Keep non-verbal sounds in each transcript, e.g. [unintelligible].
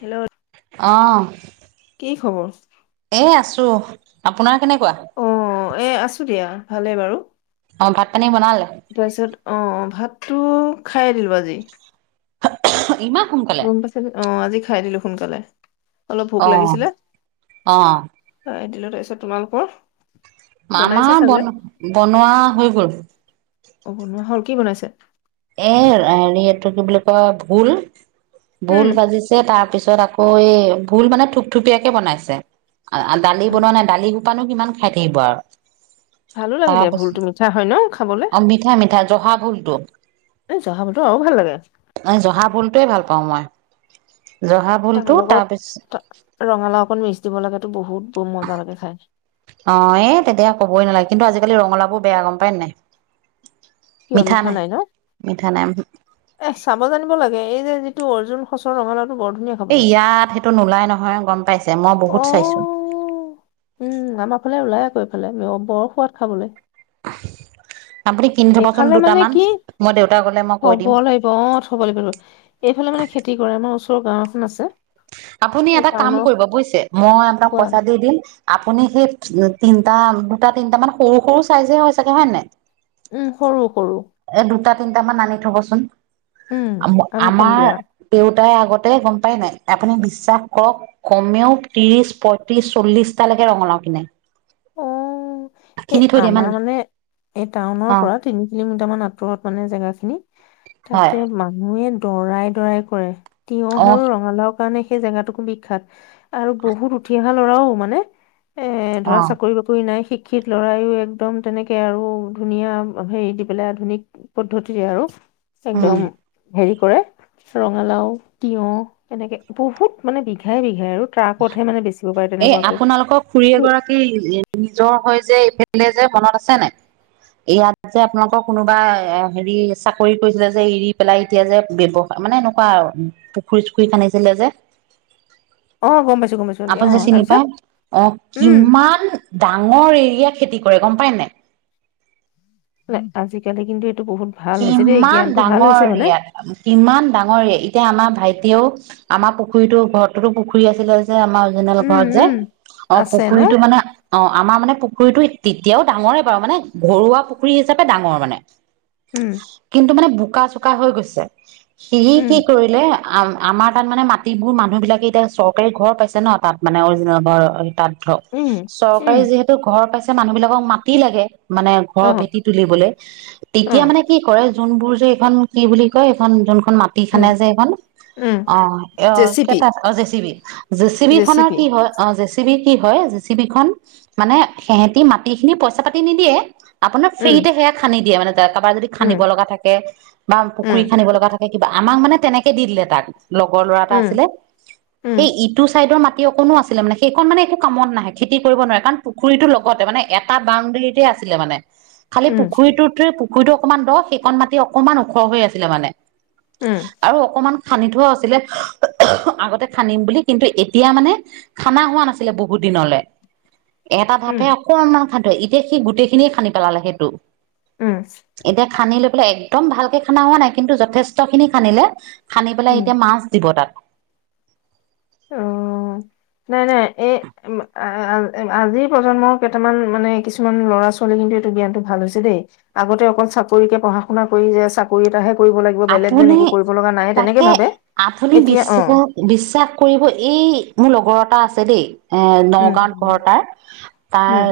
Hello অঁ কি খবৰ এ আছো আপোনাৰ কেনেকুৱা অ', এ আছো দিয়া ভালে বাৰু। অ', ভাত পানী বনালে? তাৰপিছত আহ ভাত তো খাই দিলো আজি ইমা গম পাইছে অ আজি খাই দিলো সোনকালে অলপ ভোক অ', লাগিছিলে, অ', তাৰপিছত তোমালোকৰ বনাইছে আমাৰ চাগে বন বনোৱা হৈ গল। অ', বনোৱা হ'ল কি বনাইছে? এ কি বুলি কোৱা ভুল উম ভোল বাজিছে তাৰ পিছত তাৰ পিছত আকৌ এই ভুল মানে থুপথুপিয়াকে বনাইছে দালি বনোৱা নাই দালি পানো কিমান খাই থাকিব আৰু ভালো লাগে দিয়া ভুলটো তাৰপাছত মিঠা হয় ন খাবলে আৰু মিঠা মিঠা জহা ভুল দ এই জহাবতৰ আৰু ভাল লাগে সমময় তাৰ লগত ৰঙালাও অকণ মিচ দিব লাগে তো বহুত বহুত মজা লাগে চাই অ এ তেতিয়া ক'বই নালাগে কিন্তু আজিকালি ৰঙালাওবোৰ বেয়া গম পায় নে নাই? কিয় মিঠা নাই ন। মিঠা নাই এ চাব জানিব লাগে এই যে যিটো অৰ্জুন সচৰ ৰঙালা- এ ইয়াত সেইটো নোলাই নহয় গম পাইছ ছে মই বহুত চাইছো। অ', কৈ পেলাই বৰ সোৱাদ খাবলৈ। আপুনি কিনি থবচোন এইফালে মানে দুটামান কি, মই দেউতা গলে মই কৈ থব দিম লাগিব অ থব লাগিব [unintelligible] এইফালে মানে খেতি কৰে। আমাৰ ওচ চ গাঁও এখন আছে। আপুনি এই এটা কাম টাউনৰ কৰিব বুজিছে মই আপোনাক পৰা পইচা দি দিম। আপুনি সেই তিনিটা দুটা তিনটা মান সৰু সৰু চাইজে হয় চাগে হয় নাই? উম সৰু। সৰু এ দুটাত তিনিট মান আনি থবচোন। উম, আমবা আনি থম আমাৰ দিয়া তেওঁত টাই আগতে গম পাই নাই আপুনি বিশ্বাস কৰক কমেও ত্ৰিশ পয়ত্ৰিশ চল্লিশটালৈকে ৰঙালাও কিনে। অ', এই কিনি থৈ দিয়ে ইমান আমাৰ মানে এই টাউনৰ অ পৰা তিনি কিলোমিটাৰ মান দুৰত মানে জেগাখিনি হয় তাতে মানুহে দৰাই দৰাই কৰে। তিয়হ অ আৰু ৰঙালাওক কাৰণে সেই জেগাতোকো বিখ্যাত আৰু বহুত উঠি অহা ল'ৰাও মানে এ অ ধৰা চাকৰি বাকৰি নাই শিক্ষিত লৰাইও একদম তেনেকে আৰু ধুনীয়া হেৰি দি পেলাই আধুনিক পদ্ধতিৰে আৰু উম একদম হেৰি কৰে ৰঙালাও তিয়হ এনেকে বহুত মানে বিঘাই বিঘাই আৰু ট্ৰাকতহে মানে বেচিব পাৰে এই তেনেকুৱাকৈ আপোনালোকক খুৰী এই এগৰাকী নিজৰ হৈ যে এইফালে যে মনত আছে নাই ইয়াত, যে আপোনালোকৰ কোনোবা হেৰি চাকৰি কৰিছিলে যে এৰি পেলাই এতিয়া যে ব্যৱসায় মানে এনেকুৱা আৰু পুখুৰী চুখুৰী খান্দিছিলে যে অ গম পাইছো গম পাইছো আপুনি অ যে চিনি তাৰপিছত পায় অ উম কিমান ডাঙৰ এৰিয়া খেতি কৰে গম পায় নাই আজিকালি কিন্তু বহুত ভাল হৈছে দেই কিমান জ্ঞানটো ভাল ডাঙৰ হৈছে মানে এৰিয়াত কিমান ডাঙৰ এৰিয়াত আমাৰ ভাইটিয়েও আমাৰ পুখুৰীতো ঘৰৰতো পুখুৰী আছিলে আমাৰ অৰজিনেল উম, ঘৰত যে উম, অ আছে ন? পুখুৰীটো মানে অ আমাৰ মানে পু পুখুৰীটো তেতিয়াও ডাঙৰে বাৰু মানে ঘৰুৱা পুখুৰী হিচাপে ডাঙৰ মানে উম, কিন্তু মানে বোকা চোক কা হৈ গৈছে সিৰি উম, কি কৰিলে আম আমাৰ তাত মানে মাটিবোৰ মানুহ বিলাকে এতিয়া চৰকাৰী ঘৰ পাইছে ন তাত মানে অৰিজিনেল ঘৰৰ তাত উম, উম, চৰকাৰি যিহেতু ঘৰৰ পাইছে। এতিয়া মানুহ বিলাকক মাটি লাগে। মানে ঘৰৰ অ', ভেটি তুলিবলৈ তে তেতিয়া অ', মানে কি কৰে যোনবোৰ যে এইখন কি বুলি কয় এইখন যোন এ মাটি খান্দে অ', যে এইখন উম, অ' অ' জেচিপি, কেইটা অ' জেচ বি, জেচ বি খনৰ জেচিপি, কি হয় অ' জেচ বি কি হয় জেচি বি খন মানে সিহঁতে মাটি খিনি পইচা পাতি নিদিয়ে। আপোনাক উম, ফ্ৰীতে সেয়া খান্দি দিয়ে মানে। কাৰোবাৰ যদি উম, খান্দিব লগা থাকে বা পুখুৰী উম, খান্দিব লগা থাকে কিবা আমাক মানে তেনেকে দি দিলে তাক লগৰ ল'ৰা এটা উম, আছিলে। উম, সেই ইটো চাইডৰ মাটি মাটি অকণো আছিলে, মানে সেইখন মানে একো কামত নাহে খেতি কৰিব নোৱাৰে কাৰণ পুখুৰীটোৰ লগতে মানে এটা বাউণ্ডেৰীতে আছিলে মানে খালি উম, পুখুৰীটোতে পু খুইটো অকণমান দ সেইকণ মাতি অকণমান ওখৰ হৈ আছিলে মানে! উম, আৰু অকমান খান্দি থোৱা আছিলে আগতে খান্দিম বুলি কিন্তু এতিয়া মানে খানা হোৱা নাছিলে বহুত দিনলে এটা উম, ভাপে অকনমান খান এতিয়া সি গোটেই খিনিয়ে খানদি পেলালে সেইটো। ও'ম এতিয়া খান্দি লৈ পেলাই একদম ভালকে খানা হোৱা নাই কিন্তু যথেষ্ট খিনি খানিলে খান্দি পেলাই উম, এতিয়া মাছ দিব তাত। অ নাই নাই এই আজিৰ প্ৰজন্মৰ কেইটামান মানে কিছুমান ল'ৰা ছোৱালী কিন্তু এইটো জ্ঞানটো ভাল হৈছে দেই আগতে অকল চাকৰিকে পঢ়া শুনা কৰি যে চাকৰি এটাহে কৰিব লাগিব বেলেগ যেন আপুনি একো কৰিব লগা নাই তেনেকে তাকে ভাবে। আপুনি এতিয়া অ', বিশ্বাসাস বিশ্বাস কৰিব এই মোৰ লগৰ এটা আছে দেই এ উম, নগাঁউত ঘৰ তাৰ তাৰ উম,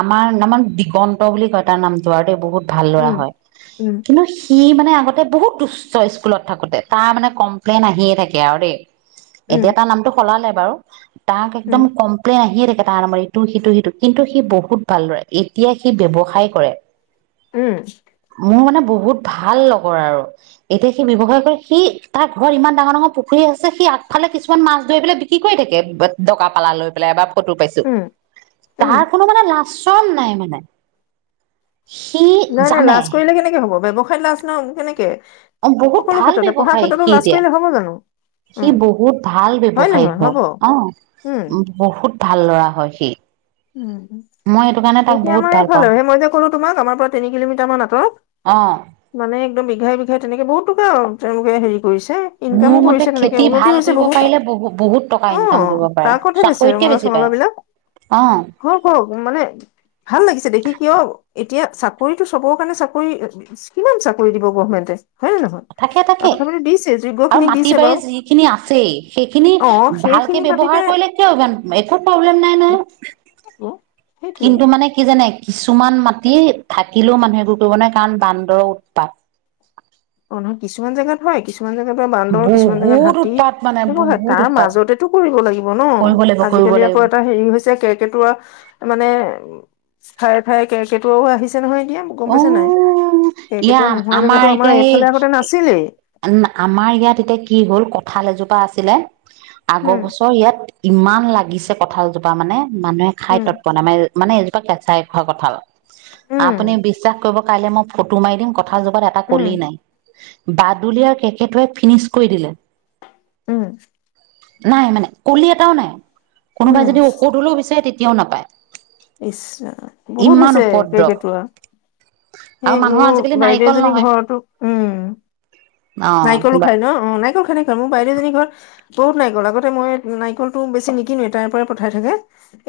আমাৰ তাৰ দিগন্ত বুলি কয় তাৰ নাম টো আৰু দেই বহুত ভাল ল'ৰা উম। হয় উম, কিন্তু সি মানে মানে আগতে বহুত তুস্থ স্কুলত থাকোতে তাৰ মানে কমপ্লেইন আহিয়ে থাকে আৰু দেই এতিয়া উম, তাৰ নামটো সলালে বাৰু তাক উম, একদম কম্প্লেন আহি টা নামৰ ইটো সিটো সিটো কিন্তু সি বহুত ভালদৰে এতিয়া সি ব্যৱসায় কৰে উম মোৰ মানে বহুত ভাল লগৰ আৰু এতিয়া সি ব্যৱসায় কৰে সি তাৰ ঘৰত ইমান ডাঙৰ ডাঙৰ পুখুৰী আছে সি আগফালে কিছুমান মাছ ধৰি পেলাই বিক্ৰী কৰি থাকে ডকা পালা লৈ পেলাই বা ফটো পাইছোঁ উম, উম, তাৰ কোনো মানে লাজ চন নাই মানে সি নাই নাই জানে লাজ কৰিলে কেনেকে হব ব্যৱসায়ত লাজ ন কেনেকে অ বহুত সকলো ভাল ক্ষেত্ৰতে পঢ়া ব্যৱসায়িক ক্ষেত্ৰতো সি লাজ এতিয়া কৰিলে হ'ব জানো? সি উম, বহুত ভাল ব্যৱসায়িক নহয় হয় হ'ব অ উম, বহুত ভাল ল'ৰা হয় সি উ মই সেইটো কাৰণে তাক এতিয়া বহুত আমাৰ ভাল পাওঁ এইফালেহে মই যে ক'লো তোমাক আমাৰ পৰা তিনি কিলোমিটাৰ মান অ আঁতৰত মানে একদম বিঘাই বিঘাই তেনেকে বহুত যেনেকে হেৰি কৰিছে ইনকামো মোৰ মতে কৰিছে তেনেকে খেতি উন্নতি ভাল হৈছে কৰিব বহুত পাৰিলে বহু বহুত টকা অ, ইনকাম কৰিব পাৰে ট্ৰাকতহে বেচে চাকৰিতকে ৰঙালাও বেছি চঙালাও বিলাক। পায় অ হওক হওক মানে ভাল লাগিছে দেখি কিয় এতিয়া চাকৰিতটো চবৰ কাৰণে চাকৰি কিমান চাকৰি দিব গভমেণ্টে থাকে থাকে যোগ্য আৰু খিনিক মাটি দিছে বাৰী বাৰু যিখিনি আছে সেইখিনি অ ভালকে সেইখিনি ভাবিতে ব্যৱহাৰ কৰিলে কিয় ই একো প্ৰব্লেম নাই নহয় [inaudible] কিন্তু মানে কি জানে কিছুমান মাটি থাকিলেও মানুহেবোৰ কৰিব নোৱাৰে কাৰণ বান্দৰৰ উৎপাত অ নহয় কিছুমান জেগাত হয় কিছুমান কিছুমান জেগাত বান্দৰ কিছুমান জেগাত বহুত হাতী উৎপাত মানে হেনেকুৱা বহুত তাৰ উৎপাত মাজতেটো কৰিব লাগিব ন কৰিব লাগিব কৰিব আজিকালি আকৌ লাগিব এটা হেৰি হৈছে কেৰ্কেটুৱাই মানে ঠায়ে ঠায়ে কেৰ্কেটুৱাও আহিছে নহয় এতিয়া গম অ পাইছে নাই কেৰ্কেটুৱা নোহোৱা জেগাতো আমাৰ উ এইফালে আগতে নাছিলেই আমাৰ ইয়াত এতিয়া কি হ'ল ভাল এজোপা আছিলে আগৰ উম বছৰ ইয়াত ইমান লাগে লাগিছে কঁঠালজোপা মানে মানুহে খাই উম তৎপোৱা নাই মানে কেঁচাইখোৱা কথাাল উম আপুনি বিশ্বাস কৰিব কাইলৈ মই ফটো মাৰি দিম ক কথা যগাত এটা উম, কলি নাই বাদুলিয়াৰ কেকেটোৱে ফিনিছ কৰি দিলে উম নাই মানে কলি এটাও নাই কোনোবাই যদি ঔষধ হলেও বিচাৰে তেতিয়া কোনেও নাপায় ইচ্ছা বহুত ইমান হৈছে কেই উপদ্ৰৱ কেইটা সেই আৰু মানুহৰ মোৰ আজিকালি বাইদেউ নাৰিকল এজনী নহয় ঘৰতো উম নাৰিকলো অ বা খায় ন অ নাৰিকল খেনেকুৱ মোৰ বাইদেউজনীৰ ঘৰত বহুত নাৰিকল আগতে মই নাৰিকলতটো বেছি নিকিনোৱেই তাইৰ পৰাই পঠাই থাকে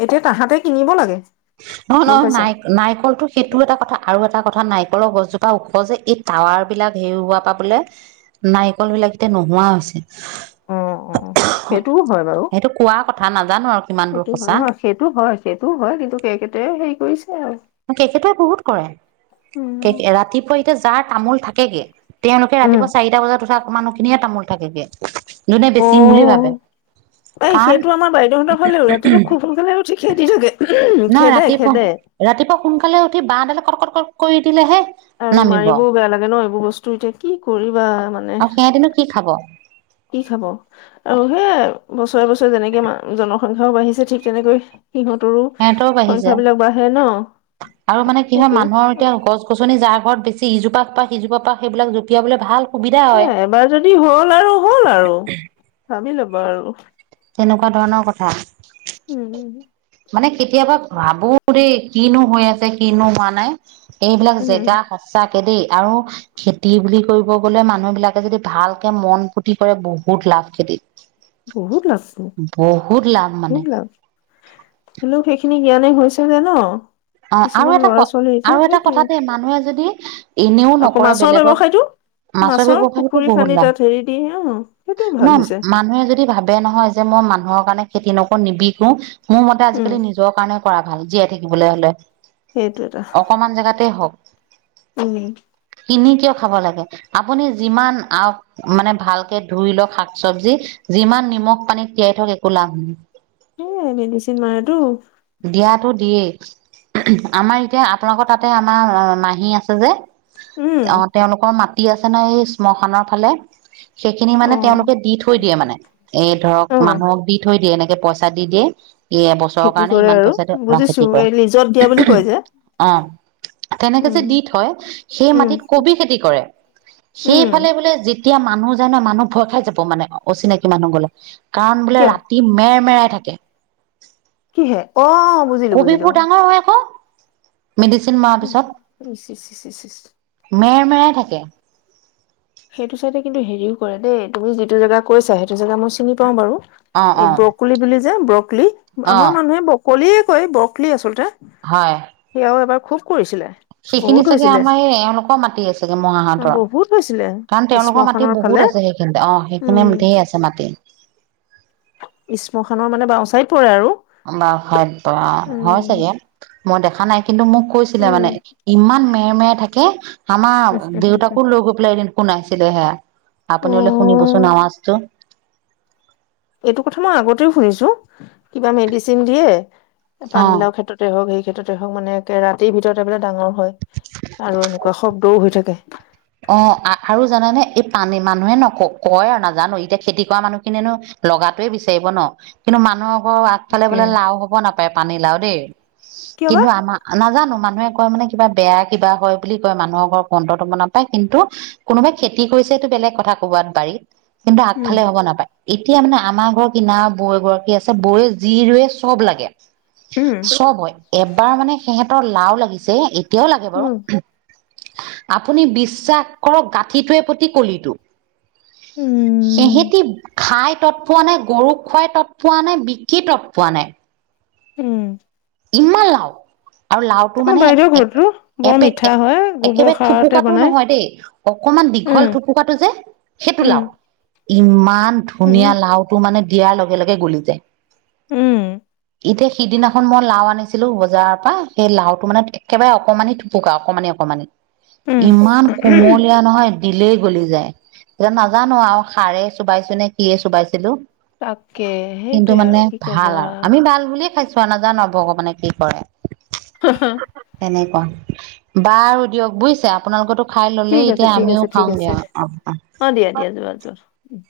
এতিয়া তাহাঁতে কিনিব লাগে নহয় গম নহয় পাইছা ন নাৰিকলটো সেইটো এটা কথা আৰু এটা এটা কথা নাৰিকলৰ গছজোপা ওখ যে এই টাৱাৰ বিলাক হেৰুওৱা পৰা বোলে নাৰিকল বিলাক এতিয়া নোহোৱা হৈছে অ অ সেইটোও হয় বাৰু সেইটো কোৱা কথা নাজানো আৰু কিমান দূৰ সেইটো হয় সঁচা নহয় সেইটো হয় সেইটোও হয় কিন্তু দে হেৰি কৰিছে আৰু কেকে [unintelligible] তোৱে বহুত কৰে উম। ৰাতিপুৱাই এয়া যাৰ তামোল থাকেগে তেওঁলোকে উম, ৰাতিপোৱা চাৰিটা বজাত উঠা মানুহ খিনিয়ে তামোল থাকেগে যোনে অ বেচিম বুলি ভাবে এই কাৰণ সেইটো আমাৰ বাইদেউহঁতৰ ফালেও ৰাতিপুৱা খুব সোনকালে উঠি খেদি থাগে নহ খেদে ৰাতিপুৱা খেদে ৰাতিপুৱা সোনকালে উঠি বাহডাল কট কট কক কৰি দিলে হে [unintelligible] আৰু মাৰিবও বেয়া লাগে ন এইবোৰ বস্তু এতিয়া কি কৰিবা মানে আৰু সিহঁতিনো কি খাব কি খাব আৰু সেই বছৰে বছৰে যেনেকে জনসংখ্যাও বাঢ়িছে ঠিক তেনেকৈ সিহঁতৰো সিহঁতও বাঢ়ি যায় সংখ্যাবিলাক বাঢ়ে আৰু ন মানে কি হয় সেইটোৱে মানুহৰ এতিয়া গছ গছনি যাৰ ঘৰত বেছি ইজোপা প বা সিজোপা পা সেইবিল জপিয়াবলৈ ভাল সুবিধা হয় এ এবাৰ যদি হল আৰু হ'ল আৰু ভাবি ল'ব বাৰু তেনেকুৱা ধৰণৰ কথা উম উম মানে কেতিয়াবা ভাবো দেই কিনো হৈ আছে কিনো হোৱা নাই এইবিলাক উম জেগা সঁচাক। তাকে দেই আৰু খেতি বুলি কৰিব গলে মানুহ বিলাকে যদি ভালকে মন পুতি কৰে বহুত লাভ খেতিত। বহুত লাভ বহুত লাভ মানে। তোলোক সেইখিনি জ্ঞানে গৈছ যে ন। অহ ', আৰু কিছুমান এটা ল'ৰা ক ছোৱালী এতিয়া আৰু এটা সেইটোৱে কথা দে মানুহে যদি এনেও আকৌ নকৰে মাছৰ বেলেগক ব্যৱসায়টো মাছৰ ব্যৱসায়টো পুখুৰী বহুত খান্দি লাভ। তাত হেৰি দি অ সেইটোও ভাল ন হৈছে মানুহে যদি ভাবে নহয় যে মই মানুহৰ কাৰণে খেতি নকৌ নিবিকো। মোৰ মতে উম আজিকালি নিজৰ কাৰণে। কৰা ভাল জীয়াই থাকিবলৈ হলে। সেইটো এটা অকমান জেগাতে হওক। উম', কিনি কিয় খাব লাগে আপুনি যিমান মানে ভালকে ধুই লওক শাক চবজি যিমান নিমখ পানীত তিয়াই থওক একো লাভ নাই। এ মেডিচিন মাৰেটো। দিয়াতো দিয়েই আমাৰ এতিয়া আপোনালোকৰ তাতে আমাৰ মাহী আছে যে। উম অহ ', তেওঁলোকৰ মাত তি আছে ন এই শ্মশানৰ ফালে। সেইখিনি অ মানে তেওঁলোকে দি থৈ দিয়ে মানে এই ধৰক অ মানুহক দি থৈ দিয়ে এনেকে। পইচা দি দিয়ে এ। খেতি কৰে আৰু বুজিছো এই লিজত দিয়া বুলি কয় যে। অ তেনেকে যে উম দি থয় সেই উম মাটিত কবি খেতি কৰে উম সেইফালে বোলে। এতিয়া মানুহ যায় নহয় মানুহ ভয় খাই যাব মানে অচিনাকি মানুহ গলে। কাৰণ বোলে কিয় ৰাতি মেৰ মেৰাই থাকে। কিহে? অ বুজিলো কবি পোৰ ডাঙৰ হয় ক উম ', ইচ - ইচ - ইচ মেৰ মেৰাই থাকে। সেইটো চাইড কিন্তু হেৰিও কৰে দেই তুমি যিটো জেগা কৈছা সেইটো জেগা মই চিনি পাওঁ বাৰু। অ এই অ ব্ৰকলুলি বুলি। ব্ৰ ক্লি অ আমাৰ মানুহে ব কলিয়ে কয় বৰকললি আচলতে হয়। খোব কৰিছিলে সেইখিনি বহুত চাগে হৈছিলে আমাৰ এই এওঁলোকৰ মাতি আ চাগে মাহঁতৰ বহুত হৈছিলে কাৰণ তেওঁলোকৰ মাটি শ্মশানৰ ফালে বহুত আছে সেইখিনিতে অ সেইখিনি ঢে আছে মাটি ইস্ম খানৰ মানে বাওঁচাইত পৰে আৰু বা খাই ব হয় উম চাগে মই দেখা নাই কিন্তু মোক কৈছিলে মানে ইমান মেৰমেৰে থাকে। হামা দেউতাক কো লগ পেলাই শুনাইছিলে হেয়া। আপুনি বোলে শুনিবচোন অ' আৱাজটো। এইটো কথা মই আগতেও শুনিছো কিবা মেডিচিন দিয়ে অ পানীাও ক্ষেত্ৰতে হওক স তেেততে হওক মানে ৰাতিৰ ভিতৰততে বোলে ডাঙৰ হয় আৰু এনেকুৱা শব্দও হৈ থাকে অ আৰু জানোনে এই পানী মানুহে নক কয় আৰু নাজানো এতিয়া খেতি কৰা মানুহ খিনিয়নো লগাতোৱে বিচাৰিব ন কিন্তু মানুহক আগফালে তাকে বোলে লাও হব নাপাৰে পানী লাও ত কিয় বা কিন্তু আমা নাজানো মান মানুহে কয় মানে কিবা বেয়া কিবা হয় বুলি কয় মানুহৰ ঘৰত অন্তটো মন প কিন্তু কোনোবাই খেতি কৰিছেটো বেলেগ কথা ক'বাত বাৰীত কিন্তু উম আগফালে হ'ব নাপায় এতিয়া মানে আমাৰ ঘৰৰ কিনা বৈ গৰাকী আছে বৈে যি ৰুৱে চব লাগে। উম চবই এবাৰ মানে সিহঁতৰ লাও লাগিছে কিয়ও লাগে বাৰু উম আপুনি বি বিশ্বাস কৰক গাঁঠিটোৱে প্ৰতি কলিটো উম সহেতি খাই তৎ পোৱা নাই গৰুক খোৱাই তৎপোৱা নাই বিকি তৎ পোৱা নাই উম ইমানা লাও আৰু লাওটো আমাৰ মানে বাইদেউৰ ঘৰটো বৰ মিঠা হয় গোবৰ একেবাৰে সাৰতে থোপকাটো বনাই নহয় দেই অকমান উম দীঘল থোপুকাটো যে সেইটো উম লাও ইমান উম ধুনীয়া লাওটো মানে দিয়াৰ লগে লগে গলি যায় উম' ইতিয়া সিদিনাখন মই লাও আনিছিলো বজাৰৰ পৰা সেই লাওটো মানে একেবাৰে অকমানি থুপুকা অকমানি-অকমানি উম ইমান কুমলীয়া নহয় দিলেই গলি যায় তেতিয়া নাজানো আৰু সাৰে চুবাইছো নে কিয়ে চোবাইছিলো তাকে সেইটোৱে আৰু কি কবা খাই চোৱা নাজানব ভগৱানে কি কৰে। [unintelligible] তেনেকুৱা বাৰু দিয়ক বুইছে আপোনালোকো ঠিক আছে ঠিক আছে ঠিক আছে অ' দিয়া দিয়া যোৱা যোৱা উম।